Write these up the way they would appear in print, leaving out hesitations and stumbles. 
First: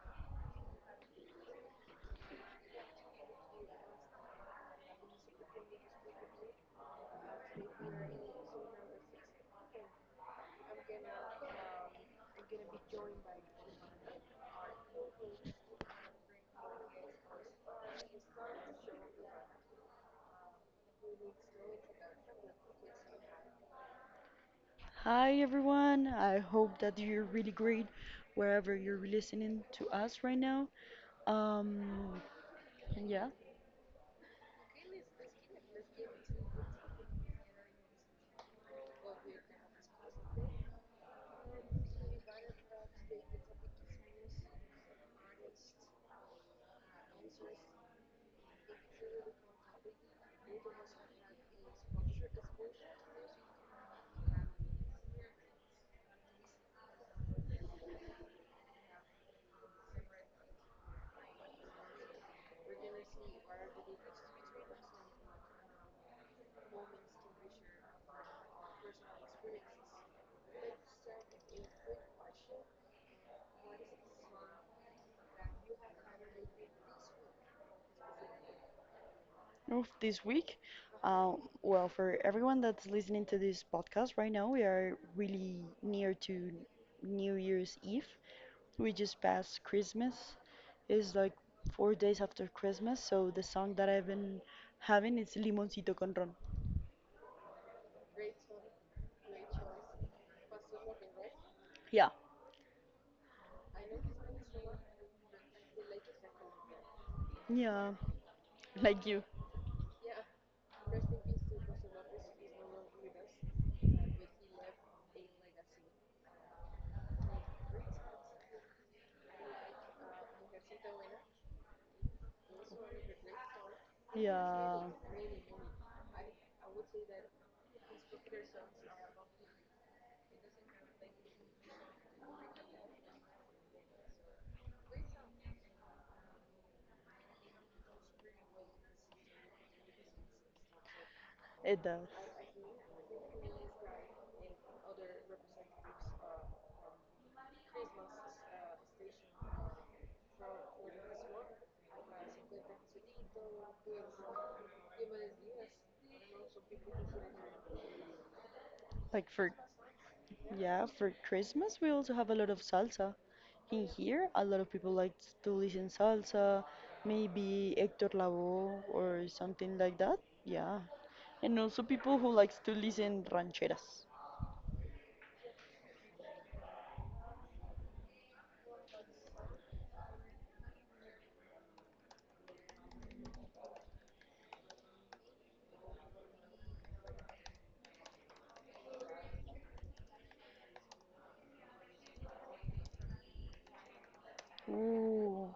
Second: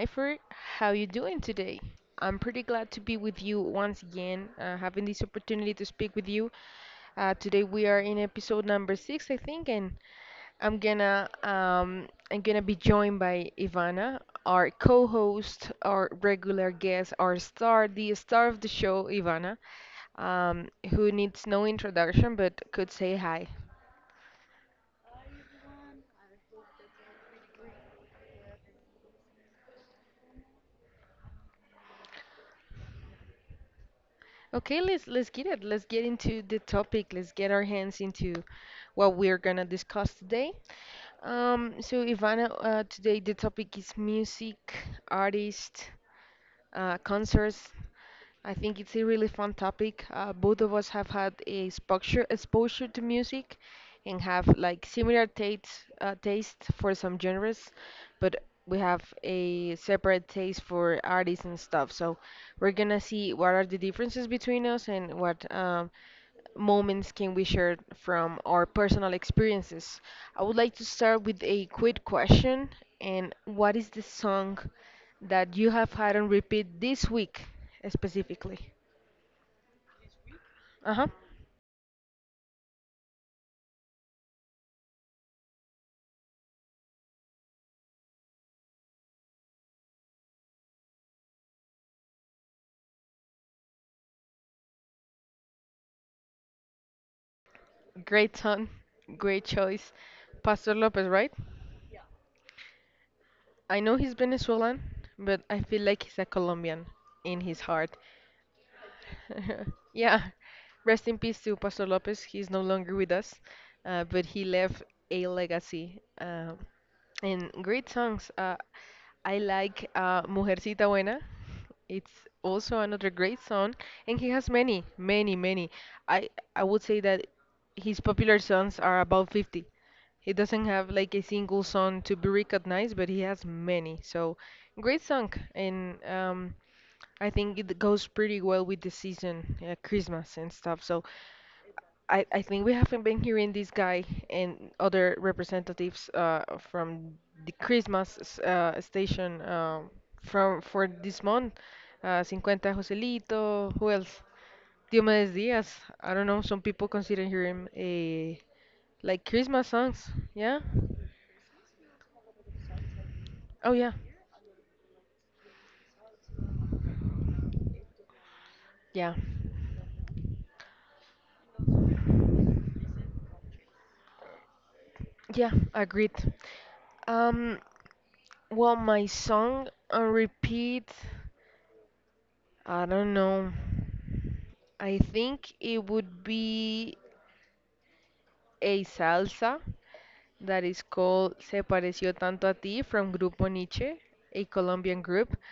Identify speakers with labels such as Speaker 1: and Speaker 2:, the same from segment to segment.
Speaker 1: Nifer. How you doing today? I'm pretty glad to be with you once again, having this opportunity to speak with you. Today we are in episode number six, I think, and I'm gonna be joined by Ivana, our co-host, our regular guest, our star, the star of the show, Ivana, who needs no introduction but could say hi.
Speaker 2: Hi everyone, I hope that you're really great wherever you're listening to us right now. Um, yeah,
Speaker 1: Okay, let's get it. Let's get into the topic. Let's get our hands into what we're gonna discuss today. So Ivana, today the topic is music, artist concerts. I think it's a really fun topic. Both of us have had a exposure to music and have like similar taste taste for some genres, but we have a separate taste for artists and stuff. So we're gonna see what are the differences between us and what moments can we share from our personal experiences? I would like to start with a quick question. And what is the song that you have had on repeat this week specifically?
Speaker 2: of this week.
Speaker 1: Uh huh.
Speaker 2: Well, for everyone that's listening to this podcast right now, we are really near to New Year's Eve. We just passed Christmas. It's like four days after Christmas, so the song that I've been having is Limoncito con Ron.
Speaker 1: Great song, great choice. Pastor Lopez, right?
Speaker 2: Yeah,
Speaker 1: I know he's Venezuelan, but I feel like he's a Colombian in his
Speaker 2: yeah,
Speaker 1: heart.
Speaker 2: like you.
Speaker 1: Yeah. Rest in peace to Pastor Lopez. He's no longer with us, but he left a legacy. And great songs. I like Mujercita Buena. It's also another great song, and he has
Speaker 2: Yeah.
Speaker 1: many, many, many. I I would say that his popular songs are about 50. He doesn't have like a single song to be recognized, but he has many. So great song, and I think it goes pretty well with the season, Christmas and stuff. So
Speaker 2: It does.
Speaker 1: I think we haven't been hearing this guy and other representatives from the Christmas station from for this month. 50 Joselito, who else? Diomedes Diaz. I don't know, some people consider him a
Speaker 2: Like
Speaker 1: like
Speaker 2: for
Speaker 1: Christmas songs. Yeah?
Speaker 2: yeah, for Christmas we also have a lot of salsa.
Speaker 1: Oh
Speaker 2: In
Speaker 1: yeah.
Speaker 2: here, a lot of people like to listen salsa, maybe Hector Lavoe
Speaker 1: Yeah.
Speaker 2: or something like that. Yeah. And also people who likes to listen rancheras.
Speaker 1: Yeah, agreed. Um well my song on repeat I don't know. I think it would be a salsa that is called Se Pareció Tanto a Ti from Grupo Nietzsche, a Colombian group.
Speaker 2: Ooh,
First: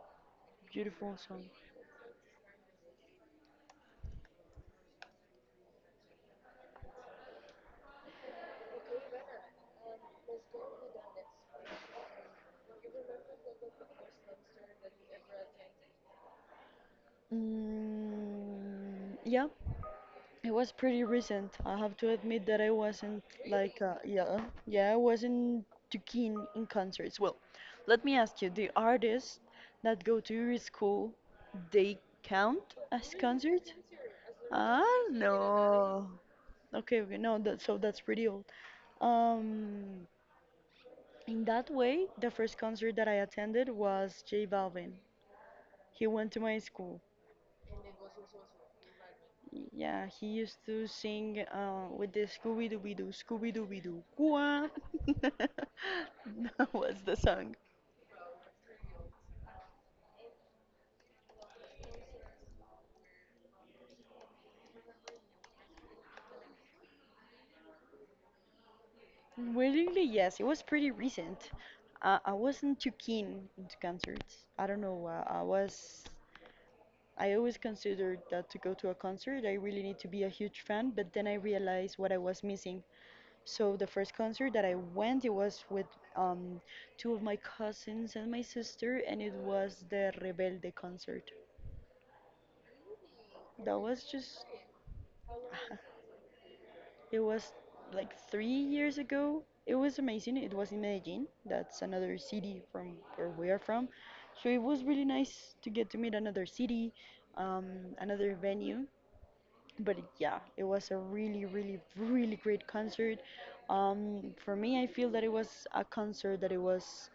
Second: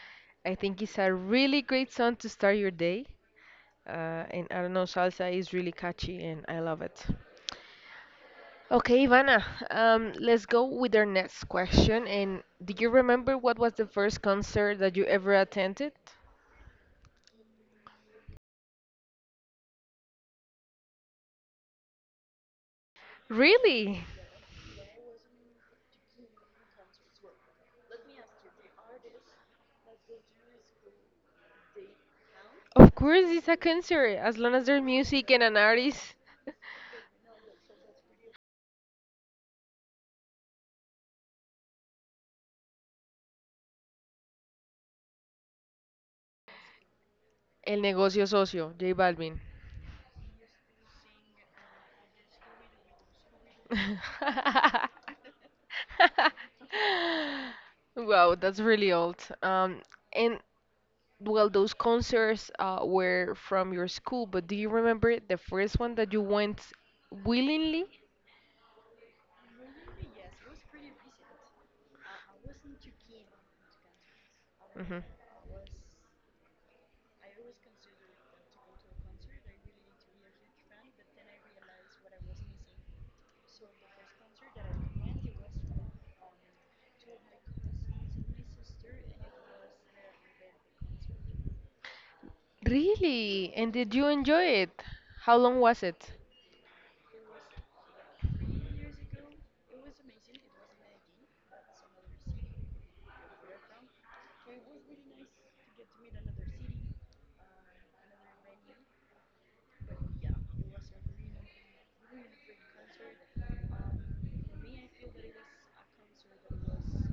Speaker 1: I think it's a
Speaker 2: beautiful song.
Speaker 1: really great song to start your day. And I don't know, salsa is really catchy and I love it. Okay, Ivana, let's go with our next question. And do you remember what was the first concert that you ever attended?
Speaker 2: Yeah, it was pretty recent. I have to admit that I wasn't like, uh,
Speaker 1: Really?
Speaker 2: yeah, yeah, I wasn't too keen in concerts. Well, let me ask you, the artists that go to your school, they count
Speaker 1: Of
Speaker 2: as
Speaker 1: course, it's a
Speaker 2: concerts?
Speaker 1: concert as long as there's
Speaker 2: Ah,
Speaker 1: music and an
Speaker 2: no.
Speaker 1: artist.
Speaker 2: Okay, okay, no, that, so that's pretty old. Um, in that way, the first concert that I attended was J Balvin. He went to my school.
Speaker 1: El negocio socio, J Balvin.
Speaker 2: Yeah, he used to sing with the Scooby Dooby Doo, Scooby Dooby Doo. Wah! That was the song.
Speaker 1: Wow, that's really old. Um, and well, those concerts were from your school, but do you remember the first one that you went willingly?
Speaker 2: Weirdly, yes, it was pretty recent. I wasn't too keen into concerts. I don't
Speaker 1: Hmm.
Speaker 2: know. I was. I always considered that to go to a concert, I really need to be a huge fan. But then I realized what I was missing. So the first concert that I went, it was with um, two of my cousins and my sister, and it was the Rebelde concert.
Speaker 1: Really? And
Speaker 2: That
Speaker 1: did
Speaker 2: was
Speaker 1: you
Speaker 2: just,
Speaker 1: enjoy it? How long was it?
Speaker 2: it was like three years ago. It was amazing. It was in Medellin. That's another city from where we are from. So it was really nice to get to meet another city, another venue. But yeah, it was a really, really, really great concert. For me, I feel that it was a concert that it was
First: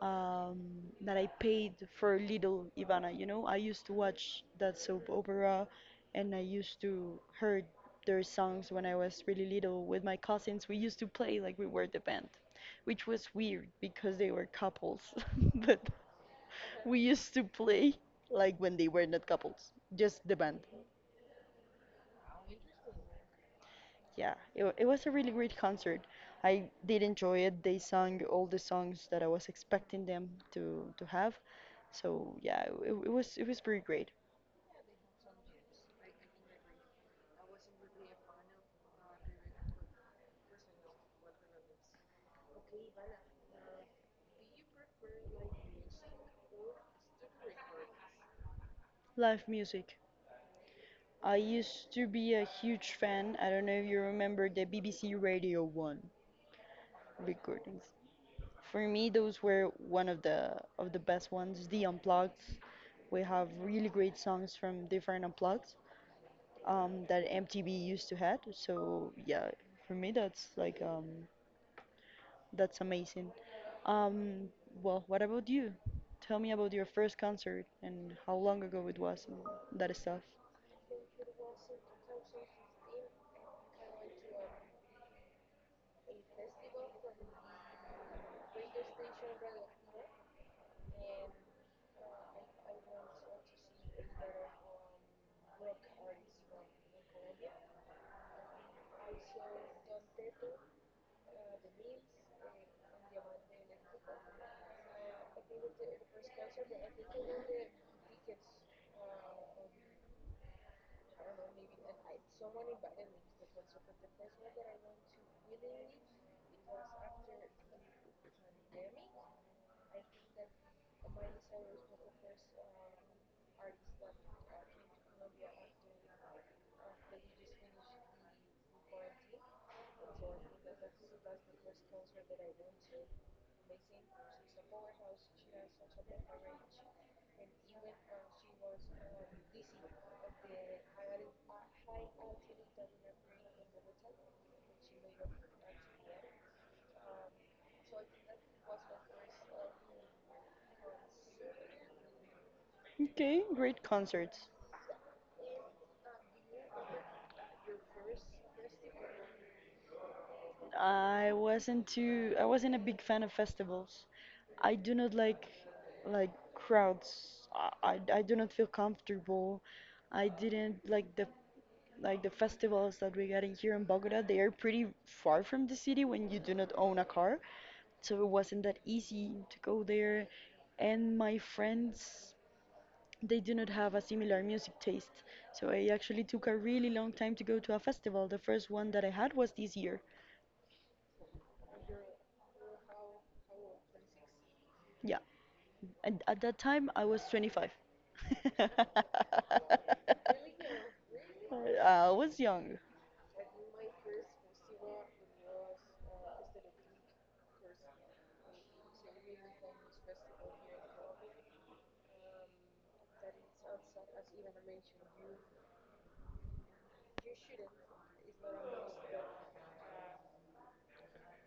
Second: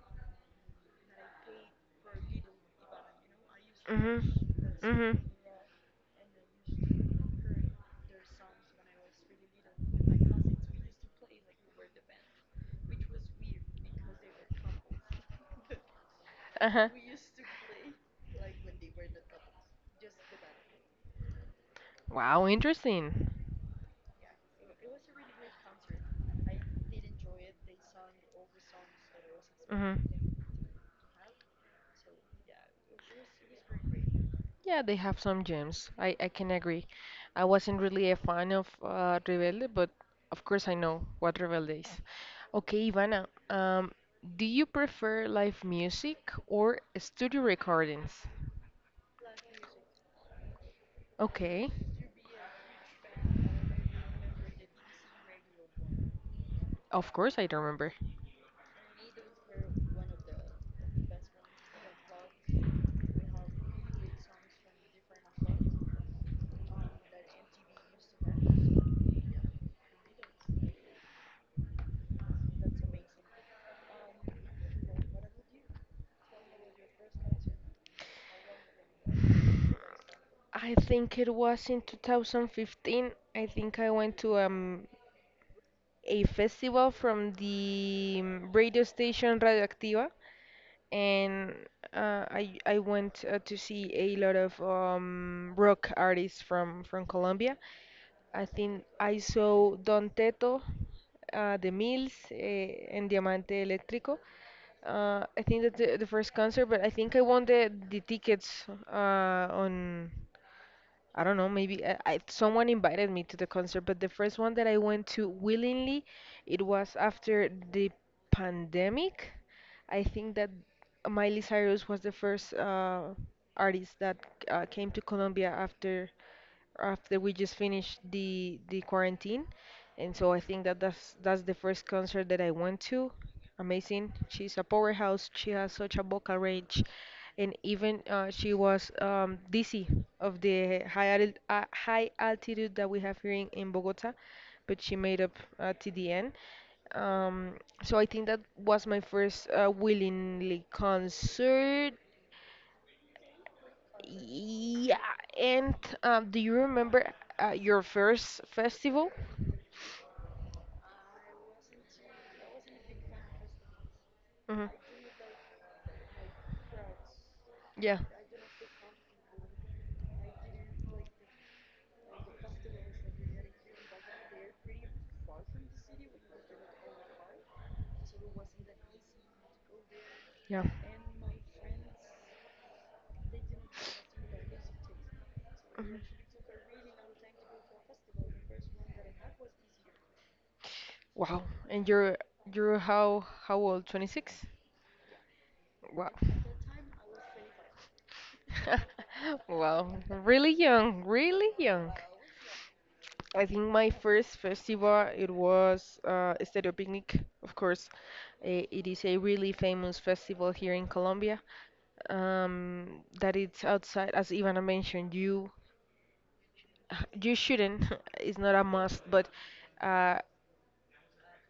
Speaker 2: um, that I paid for Little Ivana. You know, I used to
Speaker 1: Mhm.
Speaker 2: watch that soap
Speaker 1: Mhm.
Speaker 2: opera, and I used to heard their songs when I was really little with my cousins. We used to play like we were the band, which was weird because they were couples, but
Speaker 1: Uh huh.
Speaker 2: we used to play like when they were not couples, just the band.
Speaker 1: Wow, interesting.
Speaker 2: It was a really great concert. I did enjoy it. They sang all the songs that I was
Speaker 1: Mhm.
Speaker 2: expecting them to have. So yeah, it was it was pretty great.
Speaker 1: Yeah, they have some gems. I can agree. I wasn't really a fan of Rebelde, but of course I know what Rebelde is. Okay, Ivana, do you prefer live music or studio recordings?
Speaker 2: Live music. I
Speaker 1: Okay,
Speaker 2: used to be a huge fan. I don't know if you remember the BBC Radio 1
Speaker 1: of course I
Speaker 2: recordings.
Speaker 1: remember.
Speaker 2: For me, those were one of the best ones. The Unplugged. We have really great songs from different Unplugged that MTV used to had. So yeah, for me that's amazing. Um, well, what about you? Tell me about your first concert and how long ago it was and that stuff.
Speaker 1: I think it was in 2015. I think I went to a festival from the mm, radio station Radioactiva, and I went to see a lot of rock artists from Colombia. I think I saw Don Teto, The Mills, and Diamante Eléctrico. I think that's the first concert, but I think I won the tickets on. I don't know, maybe someone invited me to the concert, but the first one that I went to willingly, it was after the pandemic. I think that Miley Cyrus was the first artist that came to Colombia after we just finished the quarantine. And so I think that that's the first concert that I went to. Amazing. She's a powerhouse. She has such a vocal range, and even she was dizzy of the high altitude that we have here in Bogota, but she made up to the end. Um, so I think that was my first willingly concert.
Speaker 2: Okay, great concerts.
Speaker 1: Yeah, and do you remember your first festival?
Speaker 2: I wasn't a big fan of festivals.
Speaker 1: Hmm.
Speaker 2: I do not like like crowds.
Speaker 1: Yeah,
Speaker 2: I do not feel comfortable. I didn't like the Like the festivals that we're getting here in Bogota, they are pretty far from the city when you do not own a car. So it wasn't that easy to go there.
Speaker 1: yeah.
Speaker 2: And my friends, they do not have a similar music taste. So I
Speaker 1: Mhm.
Speaker 2: actually took a really long time to go to a festival. The first one that I had was this year.
Speaker 1: Wow, and you're how old? 26?
Speaker 2: Yeah.
Speaker 1: Wow.
Speaker 2: And at that time, I was 25.
Speaker 1: Wow, really young, really young.
Speaker 2: I was young.
Speaker 1: I think my first festival it was Stereo Picnic, of course. It is a really famous festival here in Colombia. Um, that it's outside, as Ivana mentioned, you you shouldn't, it's not a must, but uh,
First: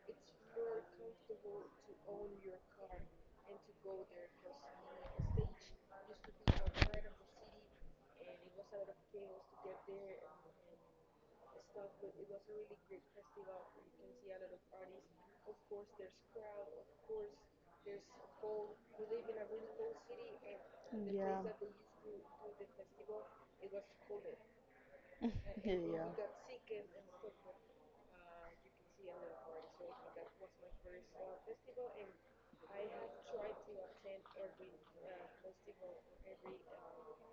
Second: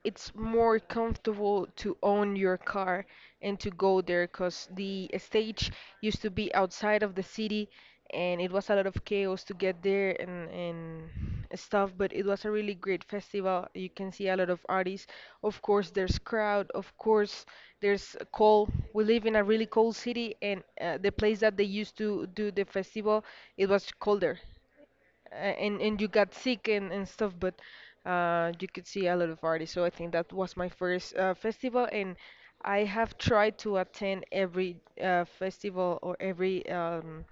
Speaker 1: it's more comfortable to own your car and to go there because the stage used to be outside of the city and it was a lot of chaos to get there and stuff, but it was a really great festival. You can see a lot of artists. Of course there's crowd, of course there's a cold. We live in a really cold city, and the
Speaker 2: Yeah.
Speaker 1: place that they used to do the festival, it was colder, and
Speaker 2: yeah,
Speaker 1: you got sick and stuff, but uh, you could see a lot of artists, so I think that was my first festival. And I have tried to attend every festival or every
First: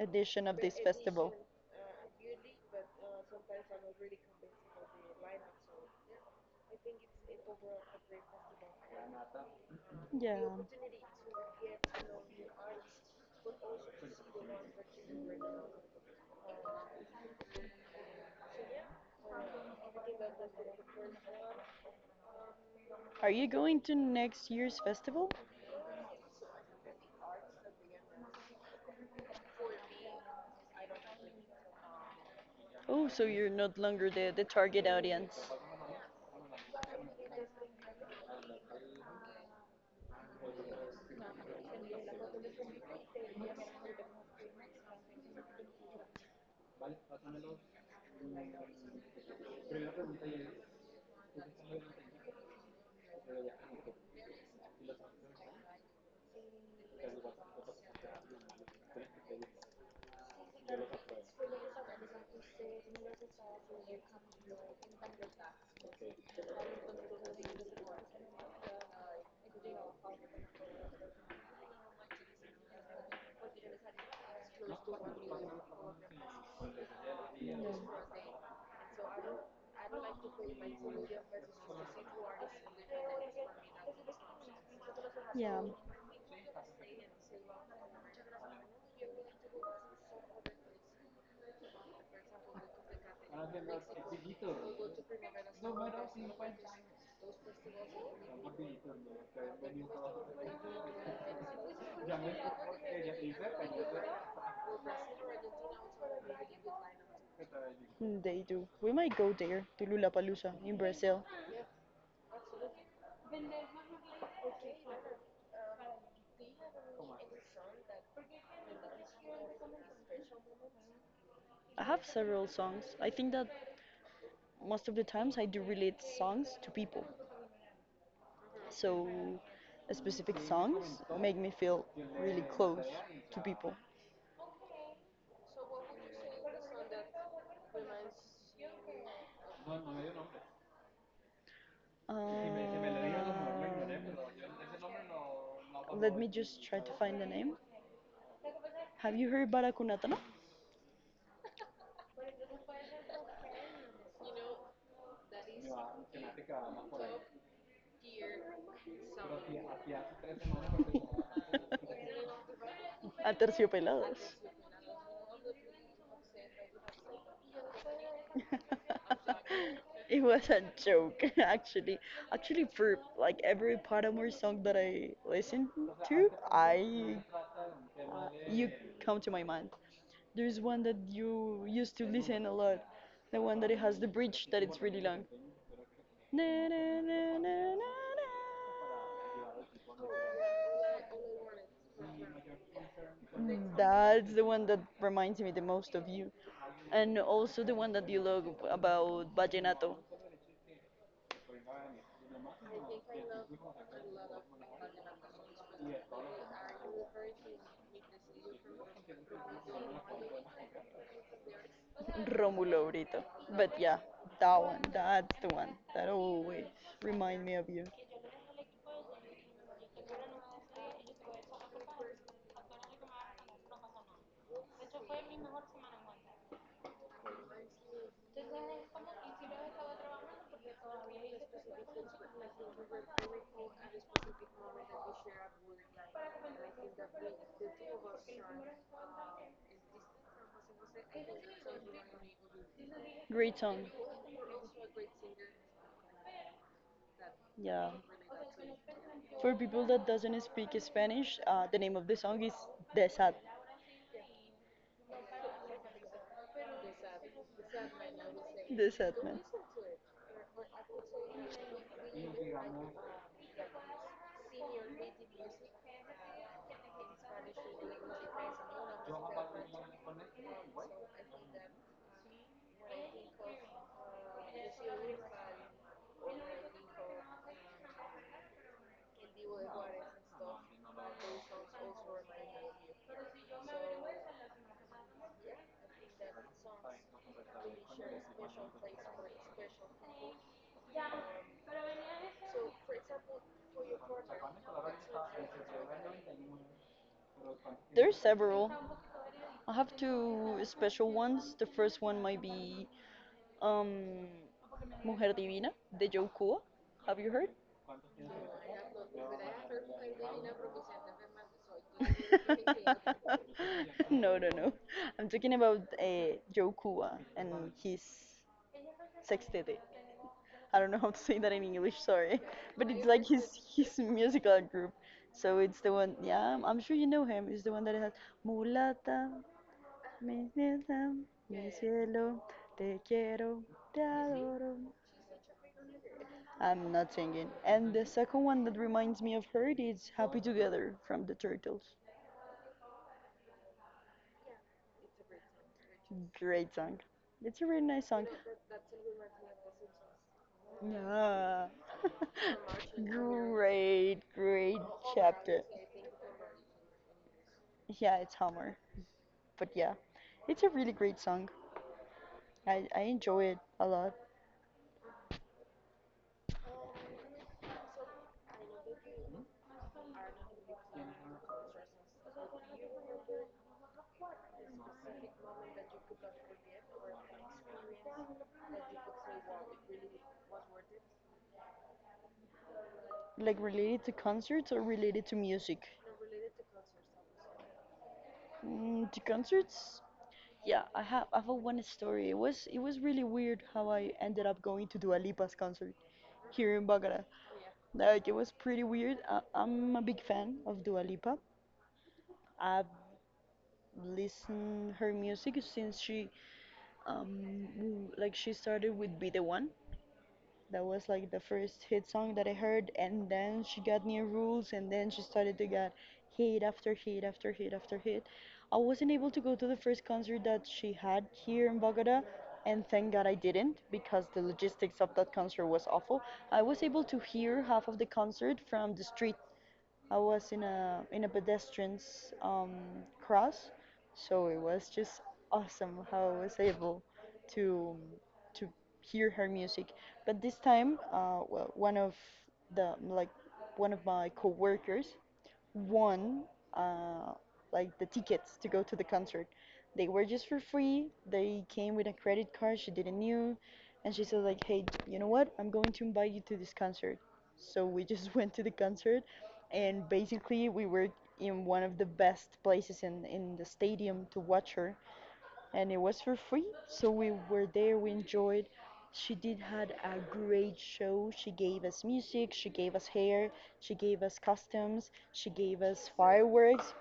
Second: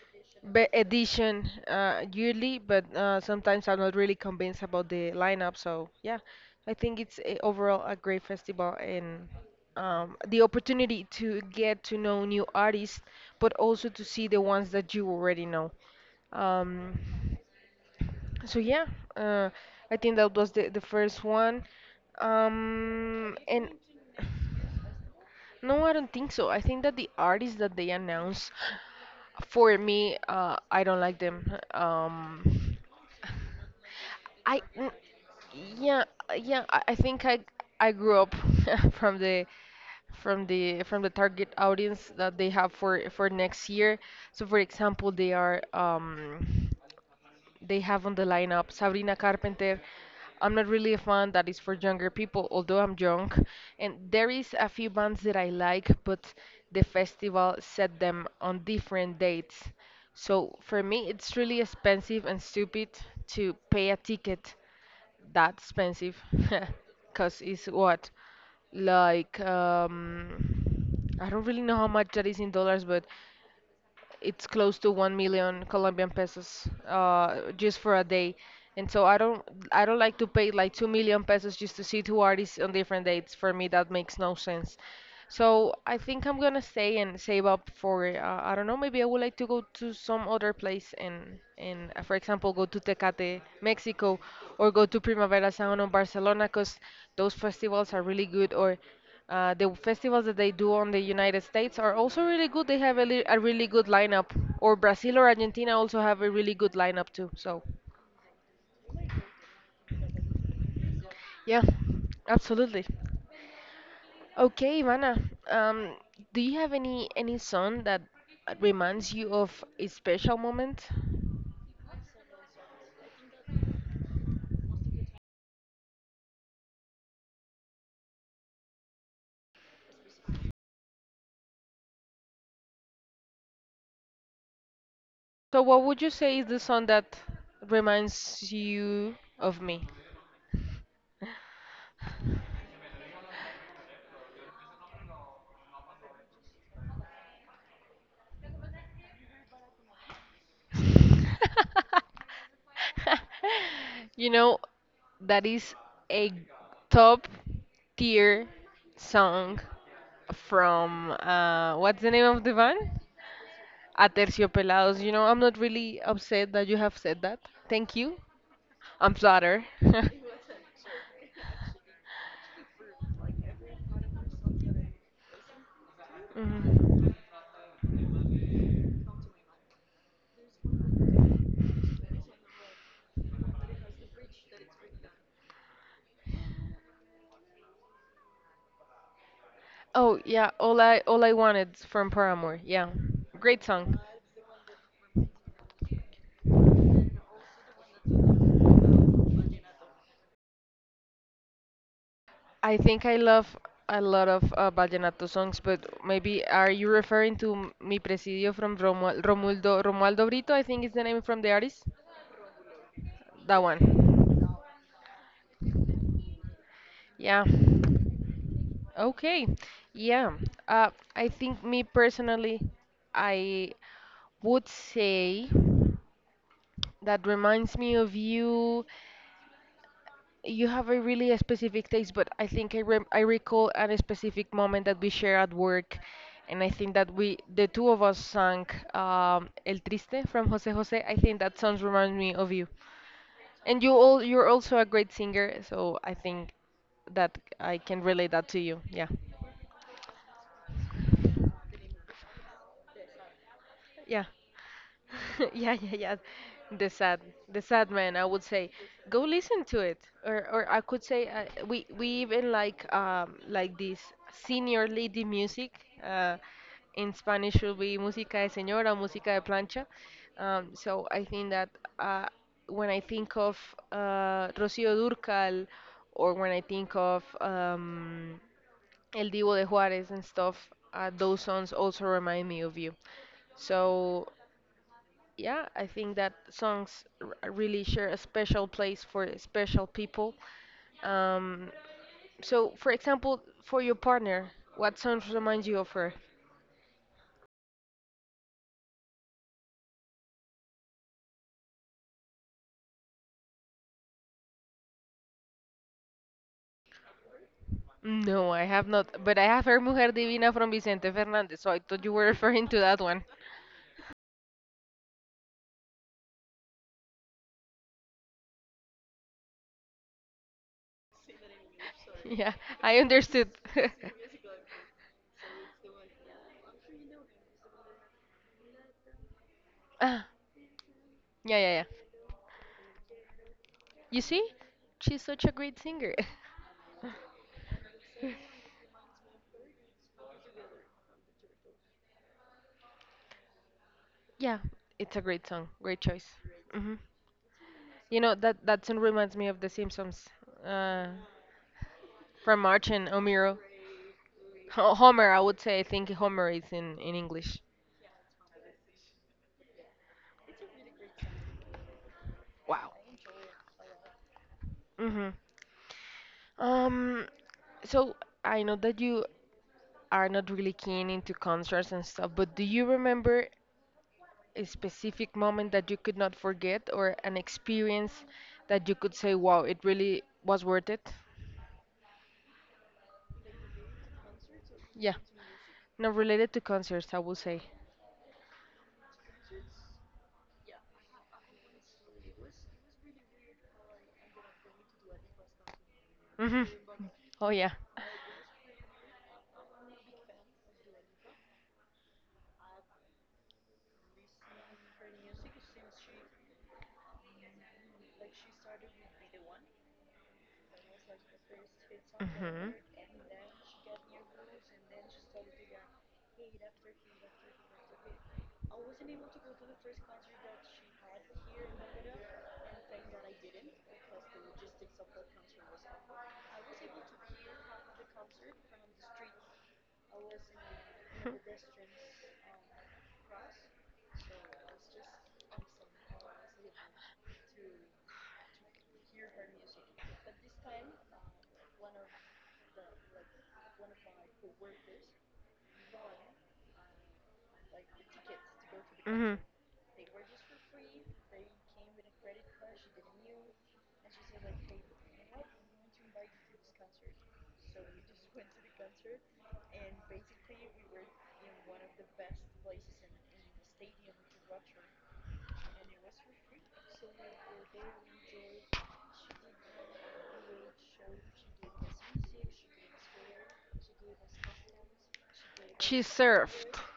Speaker 2: Edition of
Speaker 1: be
Speaker 2: this festival.
Speaker 1: edition yearly, but sometimes I'm not really convinced about the lineup. So yeah, I think it's a, overall a great festival, and
Speaker 2: Yeah.
Speaker 1: the opportunity to get to know new artists but also to see the ones that you already know. um, so yeah, uh, I think that was the first one.
Speaker 2: Are you
Speaker 1: And
Speaker 2: going to next year's festival?
Speaker 1: no, I don't think so. I think that the artists that they announced, for me, I don't like them.
Speaker 2: Oh, so you're not longer the
Speaker 1: I
Speaker 2: target
Speaker 1: mm,
Speaker 2: audience.
Speaker 1: yeah, yeah, I think I grew up from the from the target audience that they have for next year. So for example, they are they have on the lineup Sabrina Carpenter. I'm not really a fan. That is for younger people, although I'm young. And there is a few bands that I like, but the festival set them on different dates. So for me, it's really expensive and stupid to pay a ticket that expensive, because it's what like I don't really know how much that is in dollars, but it's close to 1 million Colombian pesos just for a day. And so I don't like to pay like 2 million pesos just to see two artists on different dates. For me, that makes no sense.
Speaker 2: Yeah.
Speaker 1: So I think I'm gonna stay and save up for I don't know, maybe I would like to go to some other place and for example, go to Tecate, Mexico, or go to Primavera Sound in Barcelona, 'cause those festivals are really good, or the festivals that they do on the United States are also really good. They have a, a really good lineup. Or Brazil or Argentina also have a really good lineup too. So,
Speaker 2: Mm, they do. We might go there to Lollapalooza in Brazil.
Speaker 1: yeah, absolutely. Okay, Ivana, um, do you have any song that reminds you of a special moment?
Speaker 2: I have several songs. I think that most of the times I do relate songs to people. So specific songs make me feel really close to people.
Speaker 1: So, what would you say is the song that reminds you of me?
Speaker 2: Um, Let me just try to find the name. Have you heard Baracunatana?
Speaker 1: You know, that is a top tier song from what's the name of the band?
Speaker 2: Aterciopelados.
Speaker 1: Aterciopelados. You know, I'm not really upset that you have said that. Thank you. I'm flattered.
Speaker 2: It was a joke, actually. Actually, for like every Paramore song that I listen to,
Speaker 1: Mhm.
Speaker 2: I you come to my mind. There's one that you used to listen a lot, the one that it has the bridge that it's really long. Na, na, na, na, na, na.
Speaker 1: Oh yeah, all I wanted from Paramore. Yeah, great
Speaker 2: Mm,
Speaker 1: song.
Speaker 2: that's the one that reminds me the most of you. And also the one that you love about Vallenato.
Speaker 1: I think I love a lot of vallenato songs, but maybe are you referring to Mi Presidio from Romualdo Brito? I think is the name from the artist.
Speaker 2: Romulo Brito.
Speaker 1: That one.
Speaker 2: But yeah, that one, that's the one that always
Speaker 1: Yeah.
Speaker 2: remind me of you.
Speaker 1: Okay. Yeah. I think me personally, I would say. That reminds me of you. You have a really specific taste, but I think I recall a specific moment that we share at work, and I think that we the two of us sang El Triste from Jose Jose. I think that song reminds me of you.
Speaker 2: Great song.
Speaker 1: And you're also a great singer, so I think that I
Speaker 2: Yeah.
Speaker 1: can relate that to you. Yeah.
Speaker 2: For people that doesn't speak Spanish, the name of the song is Desat.
Speaker 1: Yeah. yeah, yeah, yeah. The sad, the sad man. I would say,
Speaker 2: The sad
Speaker 1: go
Speaker 2: man.
Speaker 1: listen to it, or I could say we even like this senior lady music. Uh, in Spanish will be música de señora, música de plancha. So I think that uh, when I think of Rocío Durcal, or when I think of El Divo de Juarez and stuff, those songs also remind me of you. So, yeah, I think that songs really share a special place for special people. Um, so, for example, for your partner, what songs remind you of her?
Speaker 2: There's several. I have two special ones. The first one might be um, Mujer Divina de Joe Cuba. Have you heard?
Speaker 1: No, I have not, but I have heard Mujer Divina from Vicente Fernandez, so I thought you were referring to that one.
Speaker 2: No, no, no. I'm talking about Joe Cuba and his sextete. I don't know how to say that in English, sorry.
Speaker 1: Yeah,
Speaker 2: But
Speaker 1: I
Speaker 2: it's like
Speaker 1: understood.
Speaker 2: his musical group. So it's the one, yeah, I'm sure you know him. It's the one that has Mulata,
Speaker 1: Ah,
Speaker 2: mi nieta,
Speaker 1: yeah,
Speaker 2: mi
Speaker 1: yeah, yeah.
Speaker 2: cielo, te quiero, te
Speaker 1: You see?
Speaker 2: adoro.
Speaker 1: She's such a great singer.
Speaker 2: I'm not singing. And the second one that reminds me of her is Happy Together from the Turtles.
Speaker 1: Yeah, it's a great song. Great choice.
Speaker 2: Great song.
Speaker 1: hmm
Speaker 2: It's a really nice
Speaker 1: You
Speaker 2: song.
Speaker 1: know that that song reminds me of The Simpsons, uh,
Speaker 2: Yeah.
Speaker 1: from March and Homero.
Speaker 2: Great, great
Speaker 1: Homer, I
Speaker 2: chapter.
Speaker 1: would say. I think Homer is in English.
Speaker 2: Yeah, it's Hummer. But yeah, it's a really great song.
Speaker 1: Wow.
Speaker 2: I enjoy it a lot.
Speaker 1: hmm Um, so I know that you are not really keen into concerts and stuff, but do you remember a specific moment that you could not forget or an experience that you could say, wow, it really was worth it?
Speaker 2: Like related to concerts or
Speaker 1: Yeah.
Speaker 2: related to music?
Speaker 1: Not related to concerts, I would say.
Speaker 2: Mm, to concerts? Yeah, I have one story. It was really weird how I ended up going to Dua Lipa's concert
Speaker 1: Hmm
Speaker 2: here in Bogota.
Speaker 1: Oh, yeah.
Speaker 2: Like it was pretty weird. I'm a big fan of Dua Lipa. I've listen her music since she w- like she started with Be the One. That was like the first hit song that I
Speaker 1: hmm
Speaker 2: heard and then she got new rules and then she started to get hit after hit after hit after hit. I wasn't able to go to the first concert that she had here in Bogota and thank God I didn't because the logistics of that concert was awful. I was able to hear half of the concert from the street. I was in a pedestrian's cross, so it was just awesome how I was able to to hear her music. But this time, well, the like one of my coworkers won uh, like the tickets to go to the
Speaker 1: hmm
Speaker 2: concert. They were just for free. They came with a credit card she didn't knew, and she said like, "Hey, you know what? I'm going to invite you to this concert." So we just went to the concert, and basically we were in one of the best places in the stadium to watch her and it was for free. So we were there, we enjoyed. She did had a great show. She gave us music, she gave us hair, she gave us costumes, she gave
Speaker 1: She
Speaker 2: us
Speaker 1: surfed.
Speaker 2: fireworks.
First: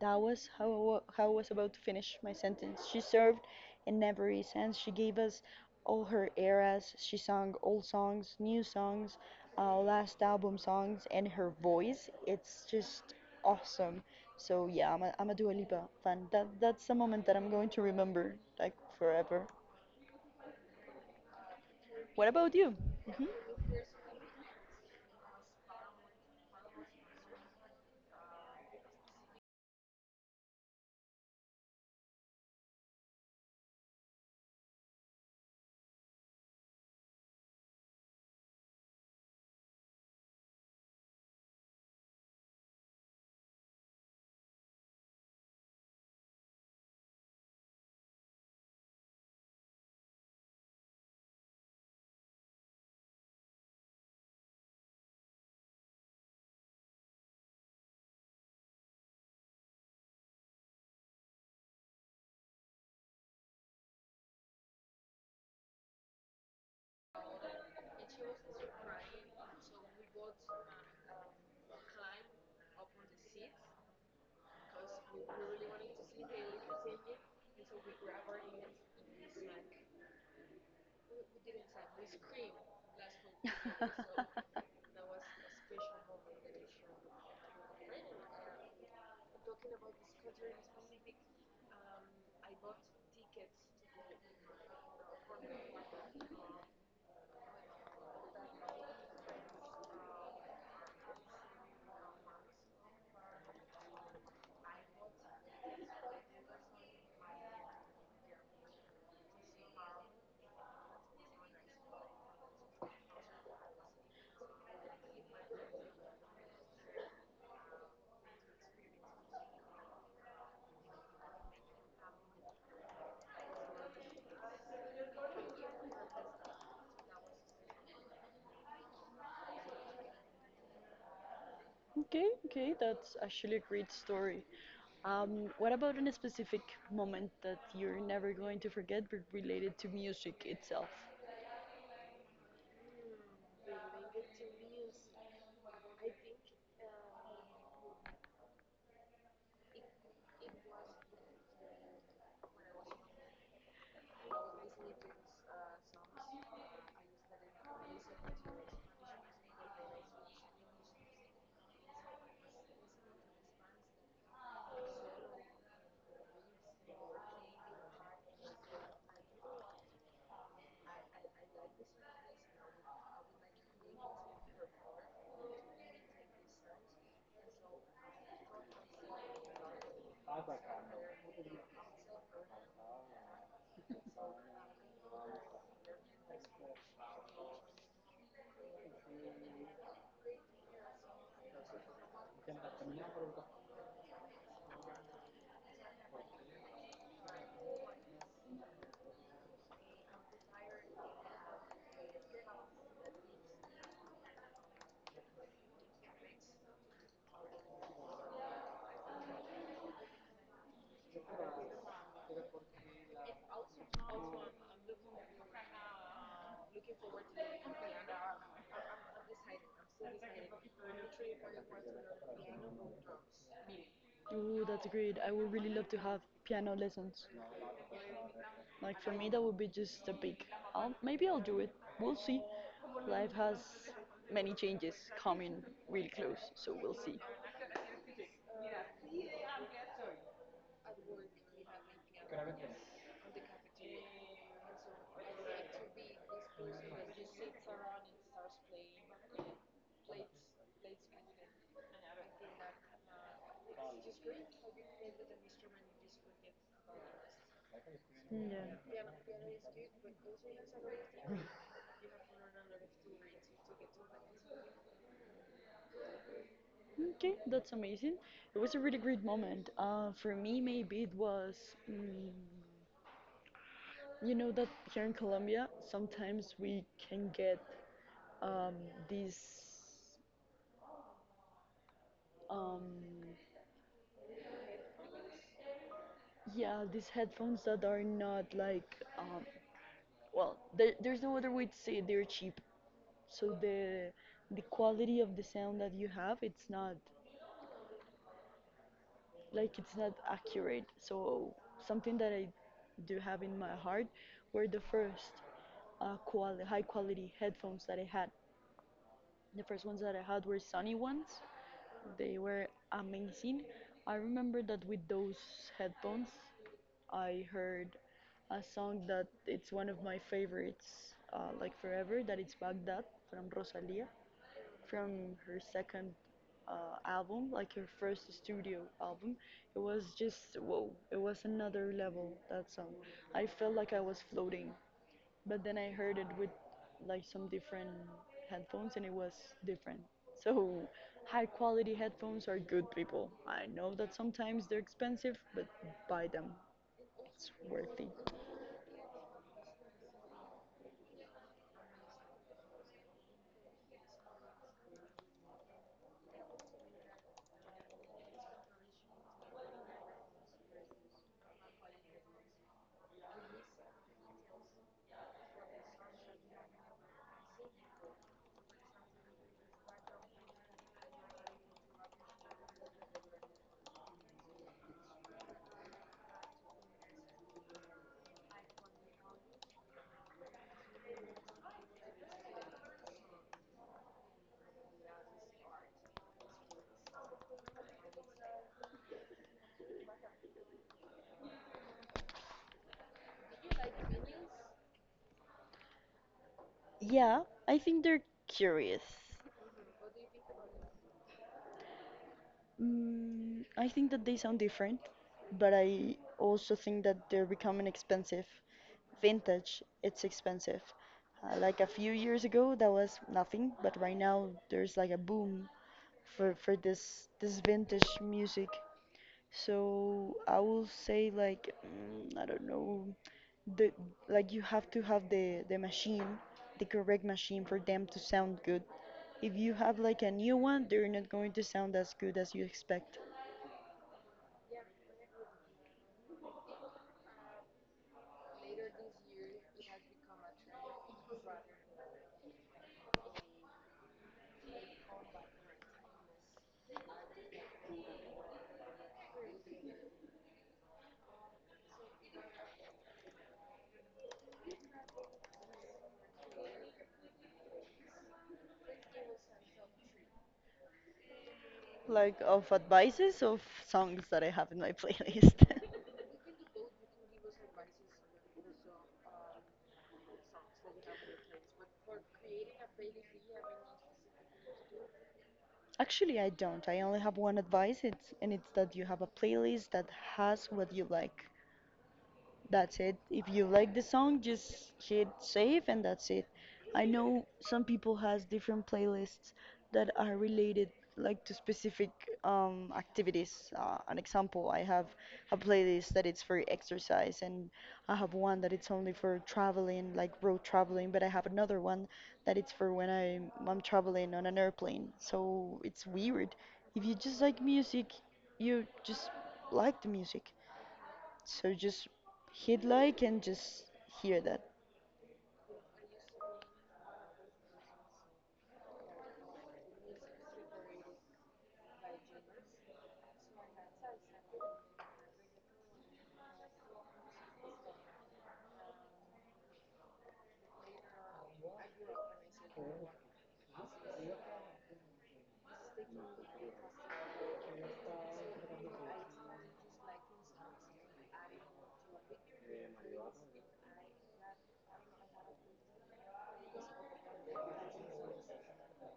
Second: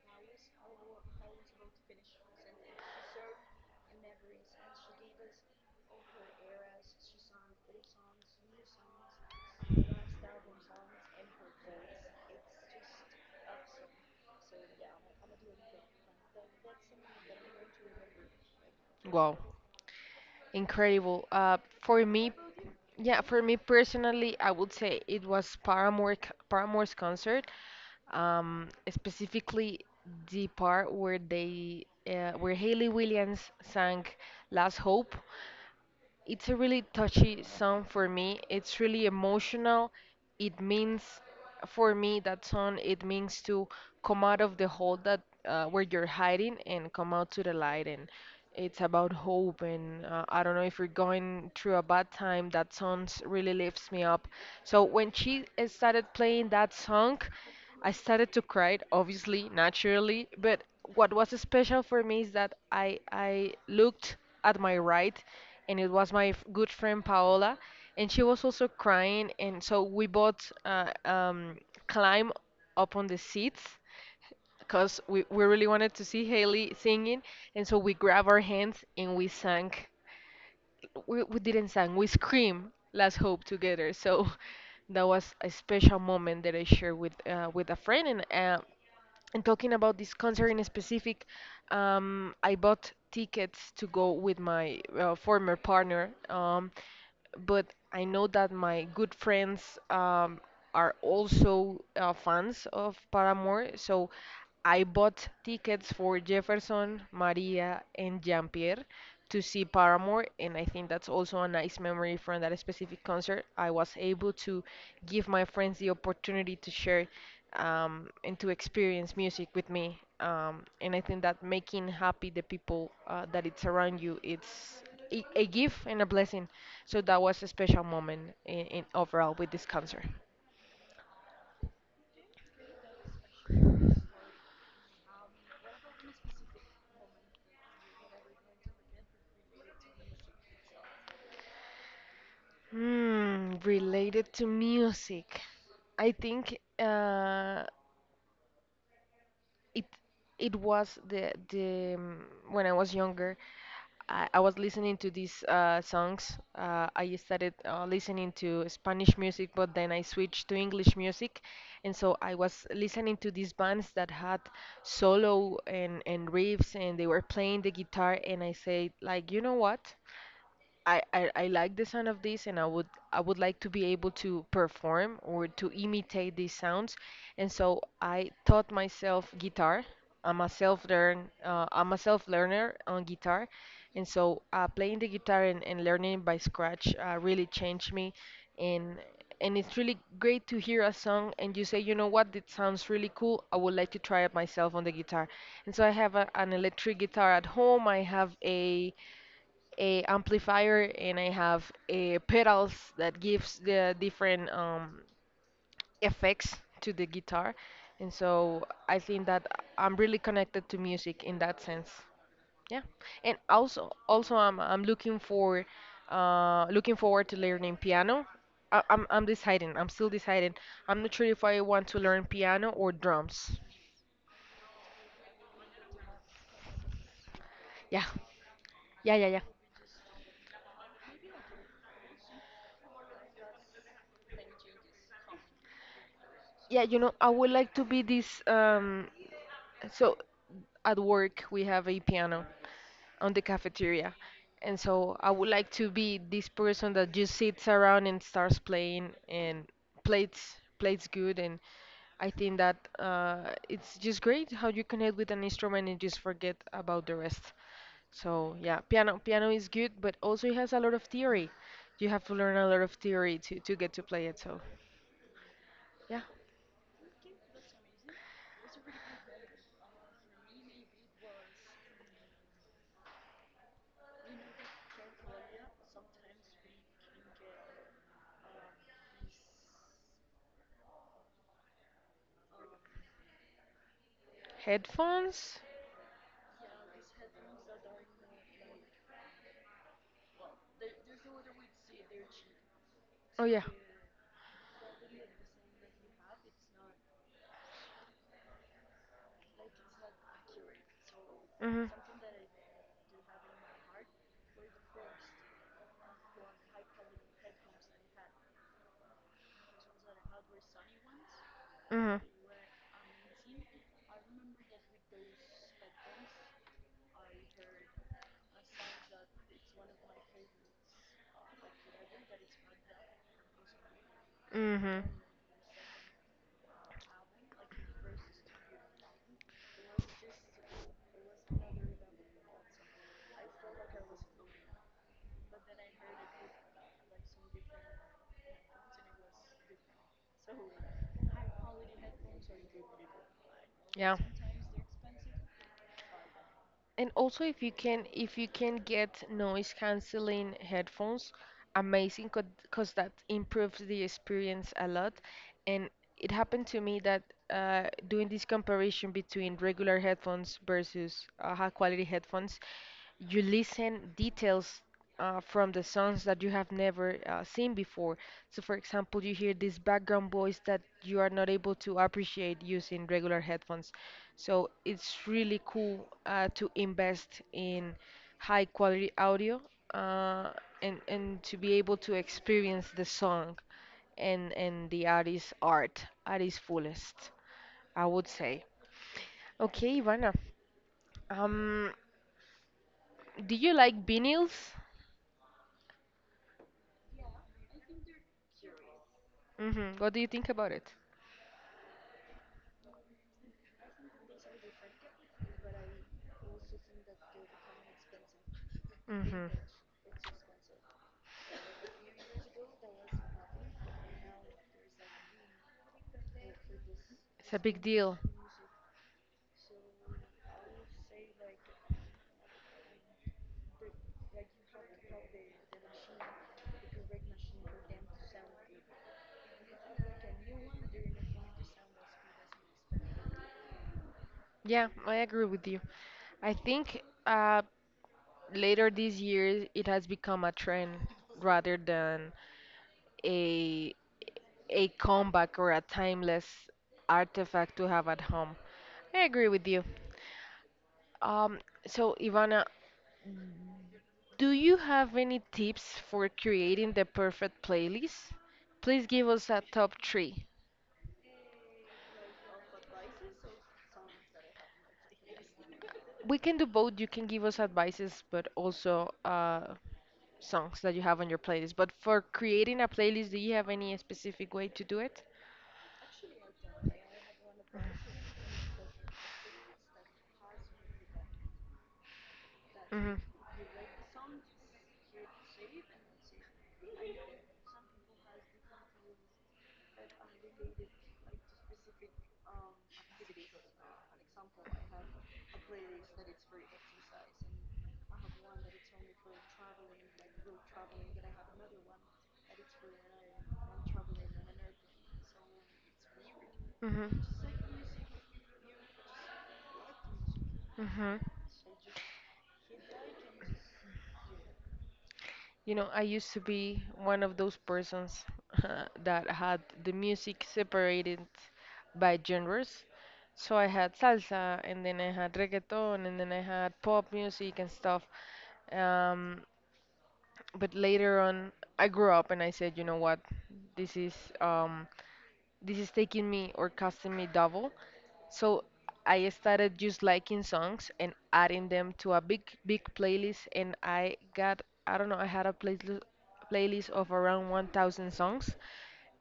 Speaker 2: That was how how I was about to finish my sentence. She served in every sense. She gave us all her eras. She sang old songs, new songs, last album songs, and her voice, it's just awesome. So yeah, I'm a Dua Lipa fan. That's a moment that I'm going to remember, like,
Speaker 1: Wow.
Speaker 2: forever.
Speaker 1: Incredible.
Speaker 2: What about you?
Speaker 1: Yeah, for me personally, I would say it was Paramore's concert, specifically the part where Haley Williams sang "Last Hope." It's a really touchy song for me. It's really emotional. It means, for me, that song, it means to come out of the hole that where you're hiding and come out to the light. And it's about hope. And I don't know if you're going through a bad time, that song really lifts me up. So when she started playing that song, I started to cry, obviously, naturally. But what was special for me is that I looked at my right, and it was my good friend Paola, and she was also crying, and so we both climb up on the seats because we really wanted to see Haley singing, and so we grabbed our hands and we sang we didn't sang, we screamed Last Hope together. So that was a special moment that I shared with a friend. And talking about this concert in specific, I bought tickets to go with my former partner. But I know that my good friends are also fans of Paramore, so I bought tickets for Jefferson, Maria, and Jean-Pierre to see Paramore, and I think that's also a nice memory from that specific concert. I was able to give my friends the opportunity to share and to experience music with me. And I think that making happy the people that it's around you, it's a gift and a blessing. So that was a special moment in overall with this concert.
Speaker 2: Okay, okay, that's actually a great story. What about in a specific moment that you're never going to forget, but related to music itself?
Speaker 1: Hmm, related to music, I think. It it was the when I was younger, I was listening to these songs. I started listening to Spanish music, but then I switched to English music, and so I was listening to these bands that had solo and riffs, and they were playing the guitar, and I said like, you know what? I like the sound of this, and I would like to be able to perform or to imitate these sounds, and so I taught myself guitar. I'm a self learner on guitar, and so playing the guitar and learning by scratch really changed me, and and it's really great to hear a song and you say, you know what, that sounds really cool. I would like to try it myself on the guitar, and so I have an electric guitar at home. I have a amplifier and I have a pedals that gives the different effects to the guitar. And so I think that I'm really connected to music in that sense. Yeah. And also I'm looking for looking forward to learning piano. I'm deciding. I'm still deciding. I'm not sure if I want to learn piano or drums.
Speaker 2: Ooh, that's great. I would really love to have piano lessons.
Speaker 1: Yeah.
Speaker 2: Like for
Speaker 1: Yeah, yeah,
Speaker 2: me,
Speaker 1: yeah.
Speaker 2: that would be just a big. I'll, maybe I'll do it. We'll see. Life has many changes coming really close, so
Speaker 1: Yeah,
Speaker 2: we'll
Speaker 1: you know,
Speaker 2: see.
Speaker 1: I would like to be this So at work we have a piano on the cafeteria. And so I would like to be this person that just sits around and starts playing and plays good and I think that it's just great how you connect with an instrument and just forget about the rest. So yeah,
Speaker 2: Yeah.
Speaker 1: piano is good, but also it has a lot of theory. You have to learn a lot of theory to get to play it. So yeah,
Speaker 2: Okay, that's amazing. It was a really great moment. For me, maybe it was. Mm, you know that here in Colombia, sometimes we can get um, these um,
Speaker 1: headphones.
Speaker 2: yeah, these headphones that are not well, there's no other way to say it, they're cheap.
Speaker 1: Oh
Speaker 2: So
Speaker 1: yeah.
Speaker 2: the quality of the sound that you have, it's not like it's not accurate. So
Speaker 1: hmm
Speaker 2: something that I do have in my heart were the first high quality headphones that I had. The first ones that I had were Sony ones. They were amazing. I remember that with those headphones, I heard a song that it's one of my favorites, like forever, that it's Baghdad from Rosalia,
Speaker 1: hmm hmm
Speaker 2: from her second album, like her first studio album. It was just, whoa, it was another level, that song. I felt like I was floating but then I heard it with like some different headphones and it was different. So high quality headphones are good people. I know that
Speaker 1: Yeah.
Speaker 2: sometimes they're expensive, but buy them.
Speaker 1: And also
Speaker 2: It's worthy.
Speaker 1: if you can get noise canceling headphones, amazing because that improves the experience a lot. And it happened to me that doing this comparison between regular headphones versus high quality headphones, you listen details from the songs that you have never seen before. So, for example, you hear this background voice that you are not able to appreciate using regular headphones. So, it's really cool to invest in high quality audio uh, and to be able to experience the song and the artist's art at its fullest, I would say. Okay, Ivana, um, do you like vinyls?
Speaker 2: Yeah, I think they're curious.
Speaker 1: Hmm What do you think about it?
Speaker 2: Mm, I think that they sound different, but I also think that they're becoming expensive.
Speaker 1: Hmm
Speaker 2: Vintage, it's expensive. Like a few years ago, that was nothing, but right now there's like a boom for for this
Speaker 1: It's a
Speaker 2: this
Speaker 1: big
Speaker 2: vintage
Speaker 1: deal.
Speaker 2: music. So I will say I don't know the like you have to have the machine, the correct machine for them to sound good. If you have like a new one, they're not going to sound as good as you expect.
Speaker 1: Yeah, I agree with you. I think later this year it has become a trend rather than a a comeback or a timeless artifact to have at home. I agree with you. Um, Ivana, do you have any tips for creating the perfect playlist? Please give us a top three.
Speaker 2: Like of advices of songs that I have in my playlist.
Speaker 1: We can do both. You can give us advices, but also songs that you have on your playlist. But for creating a playlist, do you have any specific way to do it?
Speaker 2: Actually, I don't. I only have one advice, it's that you have a playlist that has what you like. That's
Speaker 1: Hmm
Speaker 2: it. If you like the song, just hit save and that's it. I know some people has different playlists that are related like to specific activities. An example, I have a playlist that it's for exercise and I have one that it's only for traveling, like road traveling, but I have another one that it's for when I'm traveling on an airplane. So it's weird. If
Speaker 1: hmm
Speaker 2: you just like music, you just like the music.
Speaker 1: hmm
Speaker 2: So just hit like and just hear that.
Speaker 1: You know, I used to be one of those persons that had the music separated by genres. So I had salsa, and then I had reggaeton, and then I had pop music and stuff. Um, but later on, I grew up and I said, you know what, this is um, this is taking me or costing me double. So I started just liking songs and adding them to a big, big playlist, and I got, I don't know, I had a playlist of around 1,000 songs,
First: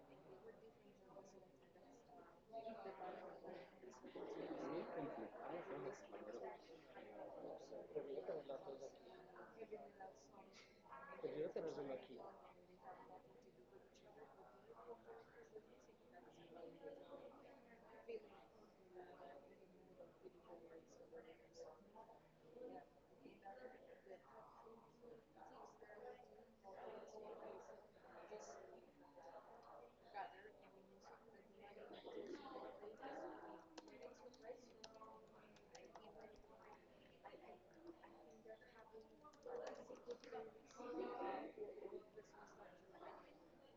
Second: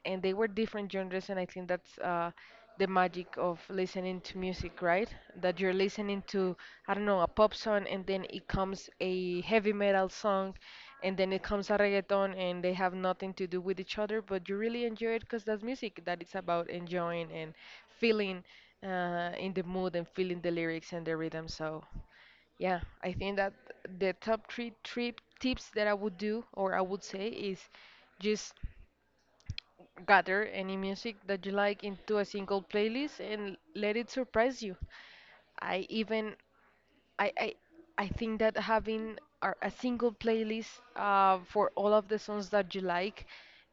Speaker 1: and they were different genres and I think that's the magic of listening to music, right, that you're listening to, I don't know, a pop song and then it comes a heavy metal song and then it comes a reggaeton and they have nothing to do with each other, but you really enjoy it because that's music that it's about enjoying and feeling in the mood and feeling the lyrics and the rhythm. So yeah, I think that the top three tips that I would do or I would say is just gather any music that you like into a single playlist and let it surprise you. I even I I, I think that having a single playlist for all of the songs that you like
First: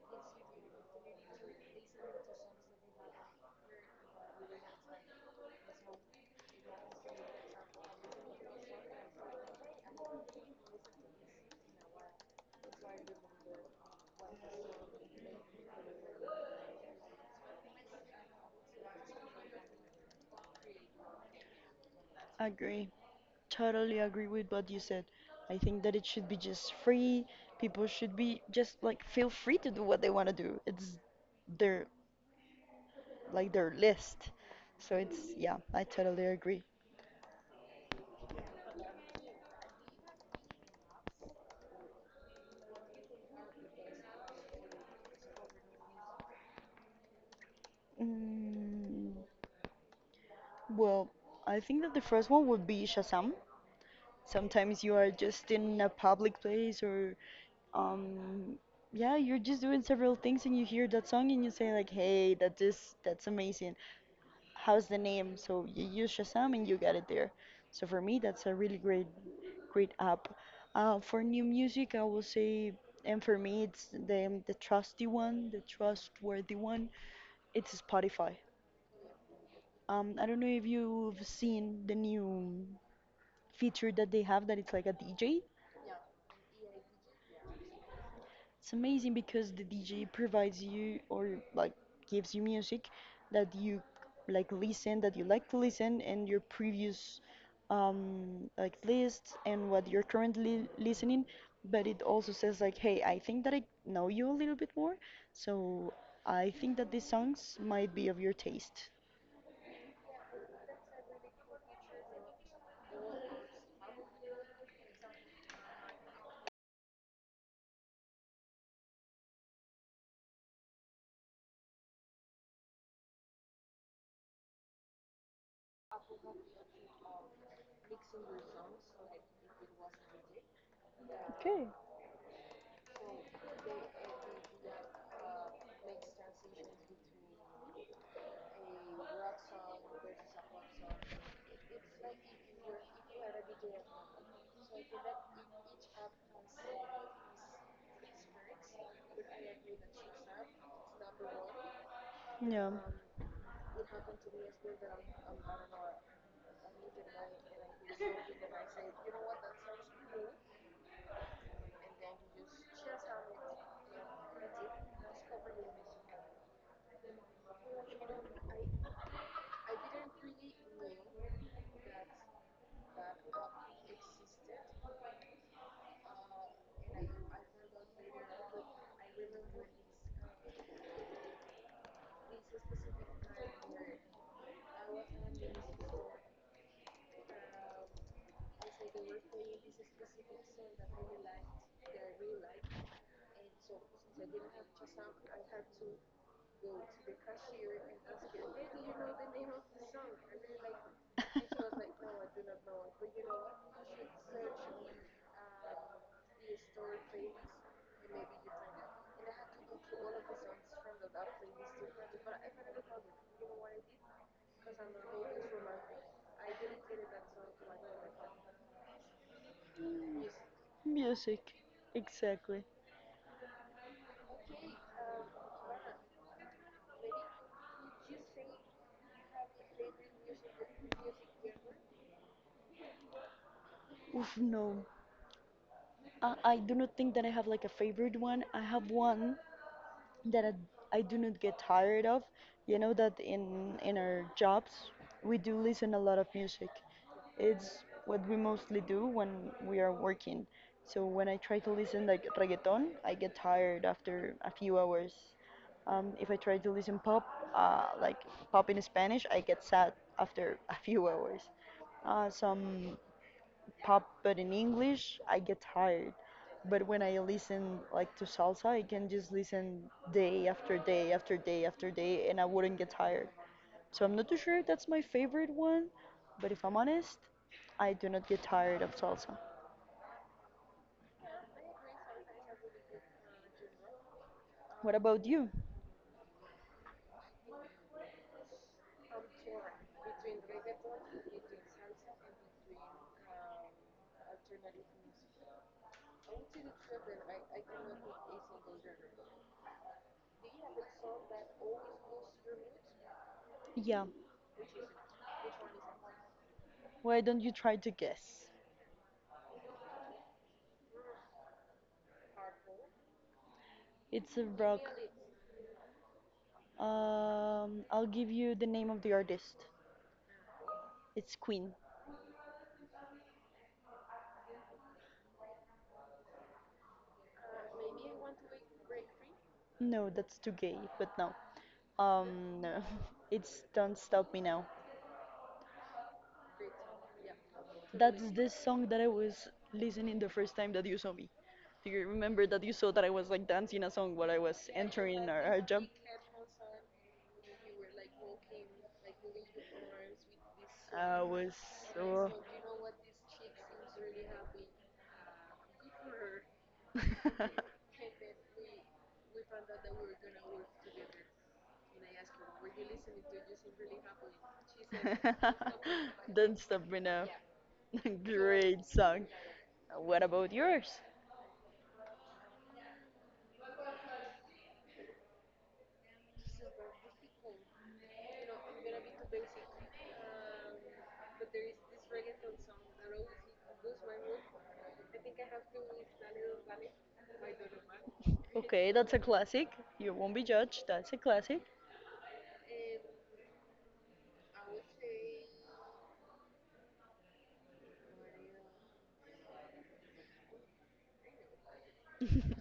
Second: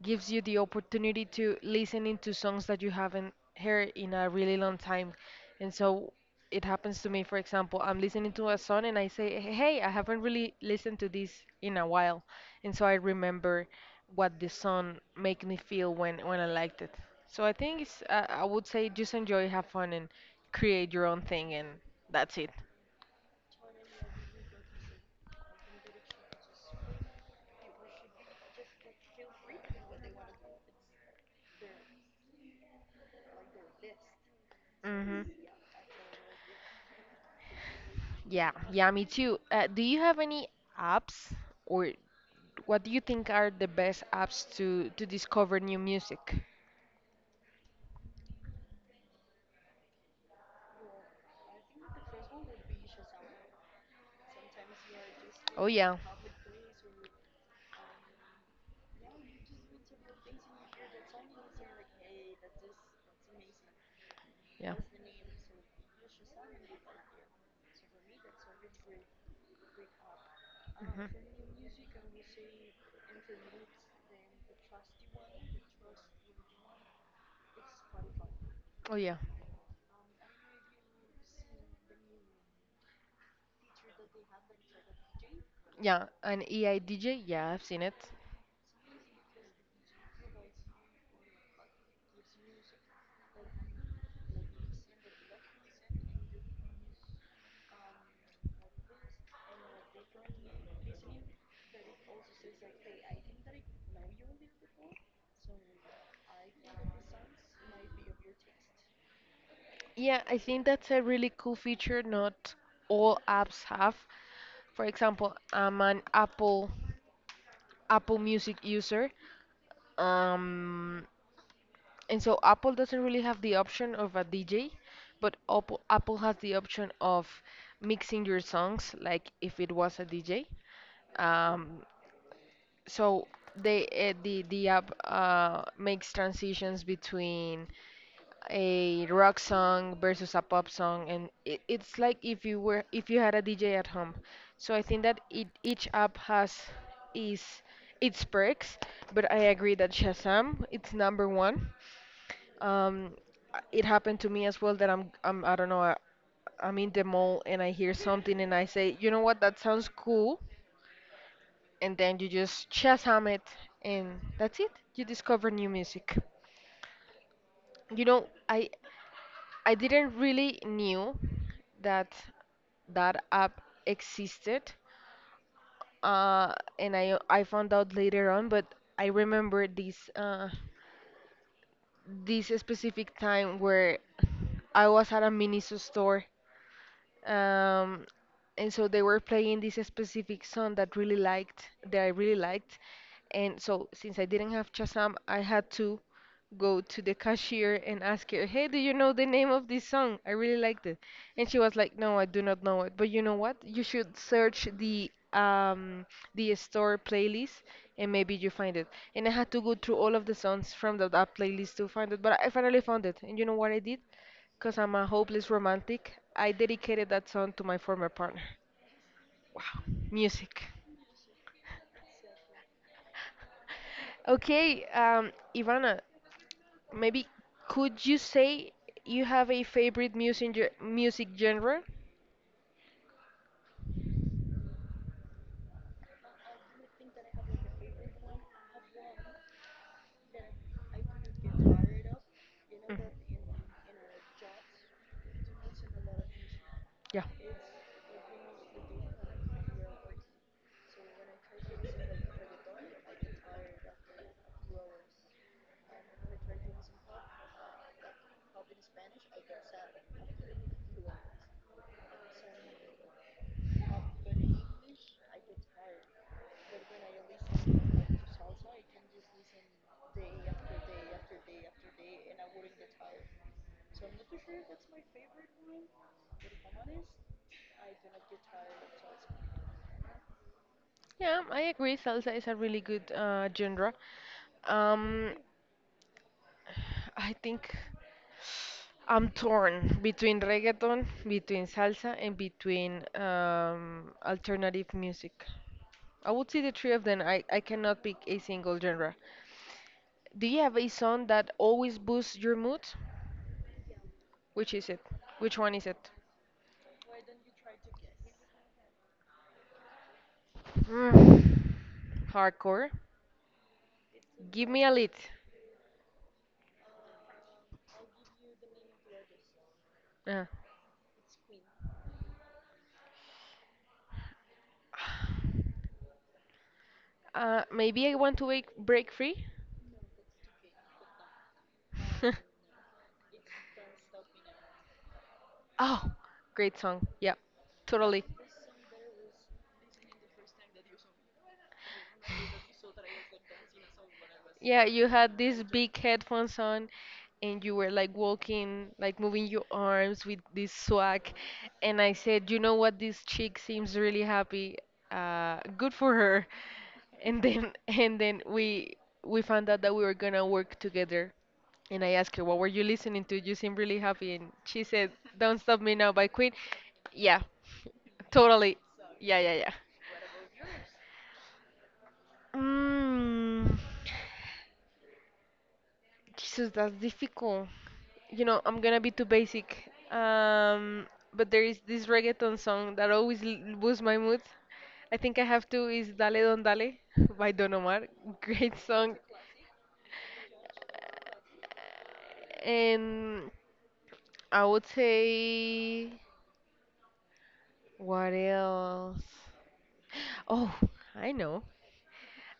Speaker 1: gives you the opportunity to listen into songs that you haven't heard in a really long time. And so it happens to me, for example, I'm listening to a song and I say, hey, I haven't really listened to this in a while. And so I remember what the song make me feel when I liked it. So I think it's I would say just enjoy, have fun, and create your own thing, and that's it.
Speaker 2: Agree. Totally agree with what you said. I think that it should be just free. People should be just like feel free to do what they want to do. It's their like their list. So it's
Speaker 1: Hmm
Speaker 2: yeah, I totally agree.
Speaker 1: Yeah, yeah, me too. Do you have any apps, or what do you think are the best apps to discover new music?
Speaker 2: Mm, well, I think that the first one would be Shazam. Sometimes you are just
Speaker 1: Oh
Speaker 2: in a
Speaker 1: yeah.
Speaker 2: public place or um yeah, you're just doing several things and you hear that song and you say like, hey, that this that's amazing,
Speaker 1: Yeah.
Speaker 2: how's the name? So you use Shazam and you got it there. So for me, that's a really great app,
Speaker 1: Mhm.
Speaker 2: for new music, I will say. And for me, it's the trusty one, the trustworthy one. It's Spotify.
Speaker 1: Oh yeah.
Speaker 2: I don't know if you've seen the new feature that they have, that it's like a DJ.
Speaker 1: Yeah, an AI DJ, yeah, I've seen it.
Speaker 2: It's amazing because the DJ provides you, or like gives you music that you that you like to listen, and your previous like lists and what you're currently listening. But it also says like, hey, I think that I know you a little bit more, so I think that these songs might be of your taste.
Speaker 1: Yeah, I think that's a really cool feature not all apps have. For example, I'm an Apple Music user. Um, And so Apple doesn't really have the option of a DJ, but Apple has the option of mixing your songs like if it was a DJ.
Speaker 2: Okay.
Speaker 1: Um, so they the app makes transitions between a rock song versus a pop song and it, it's like if you were if you had a DJ at home. So I think that each app has is its perks, but I agree that Shazam it's number one.
Speaker 2: Yeah,
Speaker 1: Um, it happened to me as well that I don't know I'm in the mall and I hear something and I say, you know what, that sounds cool, and then you just Shazam it, and that's it. You discover new music. You know, I didn't really knew that that app existed, uh, and I found out later on, but I remember this this specific time where I was at a Miniso store, um, and so they were playing this specific song that really liked, and so since I didn't have Shazam, I had to go to the cashier and ask her, "Hey, do you know the name of this song? I really liked it." And she was like, "No, I do not know it." But you know what? You should search the store playlist and maybe you find it. And I had to go through all of the songs from that playlist to find it, but I finally found it. And you know what I did? Because I'm a hopeless romantic, I dedicated that song to my former partner. Wow, music.
Speaker 2: music, exactly.
Speaker 1: Okay, Ivana, maybe could you say you have a favorite music genre?
Speaker 2: Oof, no. I do not think that I have like a favorite one. I have one that I do not get tired of. You know
Speaker 1: Mm.
Speaker 2: that in our jobs we do listen a lot of music.
Speaker 1: Yeah,
Speaker 2: It's what we mostly do when we are working. So when I try to listen like reggaeton, I get tired after a few hours. If I try to listen pop, like pop in Spanish, I get sad after a few hours. Some pop but in English, I get tired, but when I listen like to salsa, I can just listen day after day after day after day, and I wouldn't get tired. So I'm not too sure if that's my favorite one, but if I'm honest, I do not get tired of salsa.
Speaker 1: yeah, I agree. Salsa is a really good genre.
Speaker 2: What about
Speaker 1: Um,
Speaker 2: you?
Speaker 1: I think. I'm torn between reggaeton, between salsa, and between alternative music. I would say the three of them. I cannot pick a single genre. Do you have a song that always boosts your mood?
Speaker 2: Yeah.
Speaker 1: Which is it? Which one is it?
Speaker 2: Why don't you try to guess?
Speaker 1: Mm. Hardcore.
Speaker 2: It's a
Speaker 1: Give me a
Speaker 2: rock.
Speaker 1: lead.
Speaker 2: I'll give you the name of the artist.
Speaker 1: Uh,
Speaker 2: It's Queen.
Speaker 1: maybe I want to wake, break free.
Speaker 2: No, that's too gay, but no. um no. It's Don't Stop Me Now.
Speaker 1: Oh, great song. Yeah, totally.
Speaker 2: That's the song that I was listening the first time that you saw me. Do you remember that you saw that I was like dancing a song while I was
Speaker 1: Yeah, you
Speaker 2: entering
Speaker 1: had
Speaker 2: our
Speaker 1: these
Speaker 2: job?
Speaker 1: big headphones on and you were like walking, like moving your arms with this
Speaker 2: I
Speaker 1: swag.
Speaker 2: was
Speaker 1: And I
Speaker 2: so.
Speaker 1: said, you know what, this chick seems really happy. Good for her. And then and then we found out that we were gonna work together. And I asked her, what were you listening to? You seem really happy. And she said, Don't Stop Me Now by Queen.
Speaker 2: Don't Stop Me Now.
Speaker 1: Yeah, totally.
Speaker 2: Great song.
Speaker 1: Yeah, yeah, yeah.
Speaker 2: What about yours?
Speaker 1: Mm. Jesus, that's difficult. You know, I'm gonna be too basic. But there is this reggaeton song that always boosts my mood. I think I have to is Dale Don Dale by Don Omar. Great
Speaker 2: Okay, that's
Speaker 1: song.
Speaker 2: a classic. You won't be judged. That's a classic.
Speaker 1: And I would say, what else? Oh, I know.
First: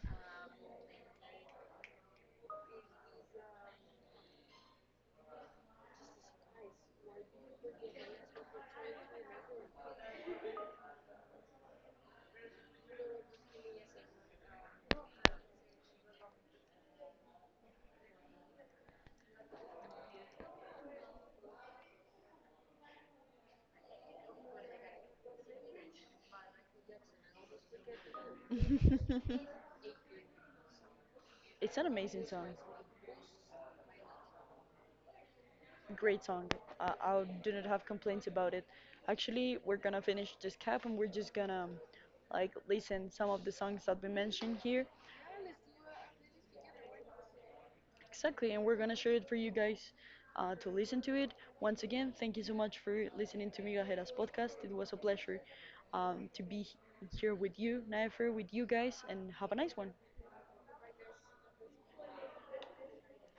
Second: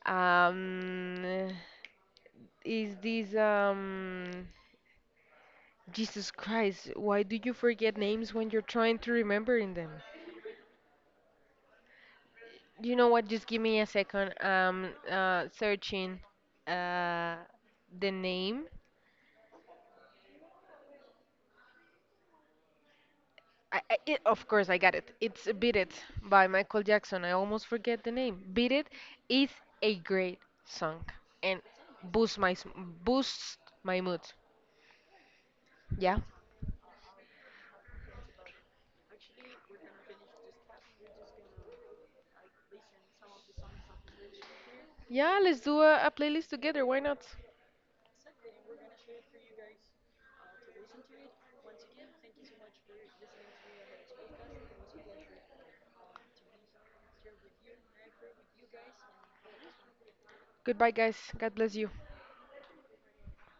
Speaker 1: Um, is this Jesus Christ, why do you forget names when you're trying to remember in them? You know what? Just give me a second. Searching uh, the name. Of course, I got it. It's Beat It by Michael Jackson. I almost forget the name. Beat It is a great song and
Speaker 2: It's an amazing
Speaker 1: boosts
Speaker 2: song.
Speaker 1: my s- boosts my mood. Yeah.
Speaker 2: Great song. I do not have complaints about it. Actually, we're gonna finish this cap and we're just gonna like listen some of the songs that we mentioned here.
Speaker 1: Yeah, let's do a playlist together. Why not?
Speaker 2: Exactly, and we're gonna share it for you guys, to listen to it. Once again, thank you so much for listening to Migajera's podcast. It was a pleasure to be here with you, Naifer, with you guys, and have a nice one.
Speaker 1: Goodbye, guys. God bless you.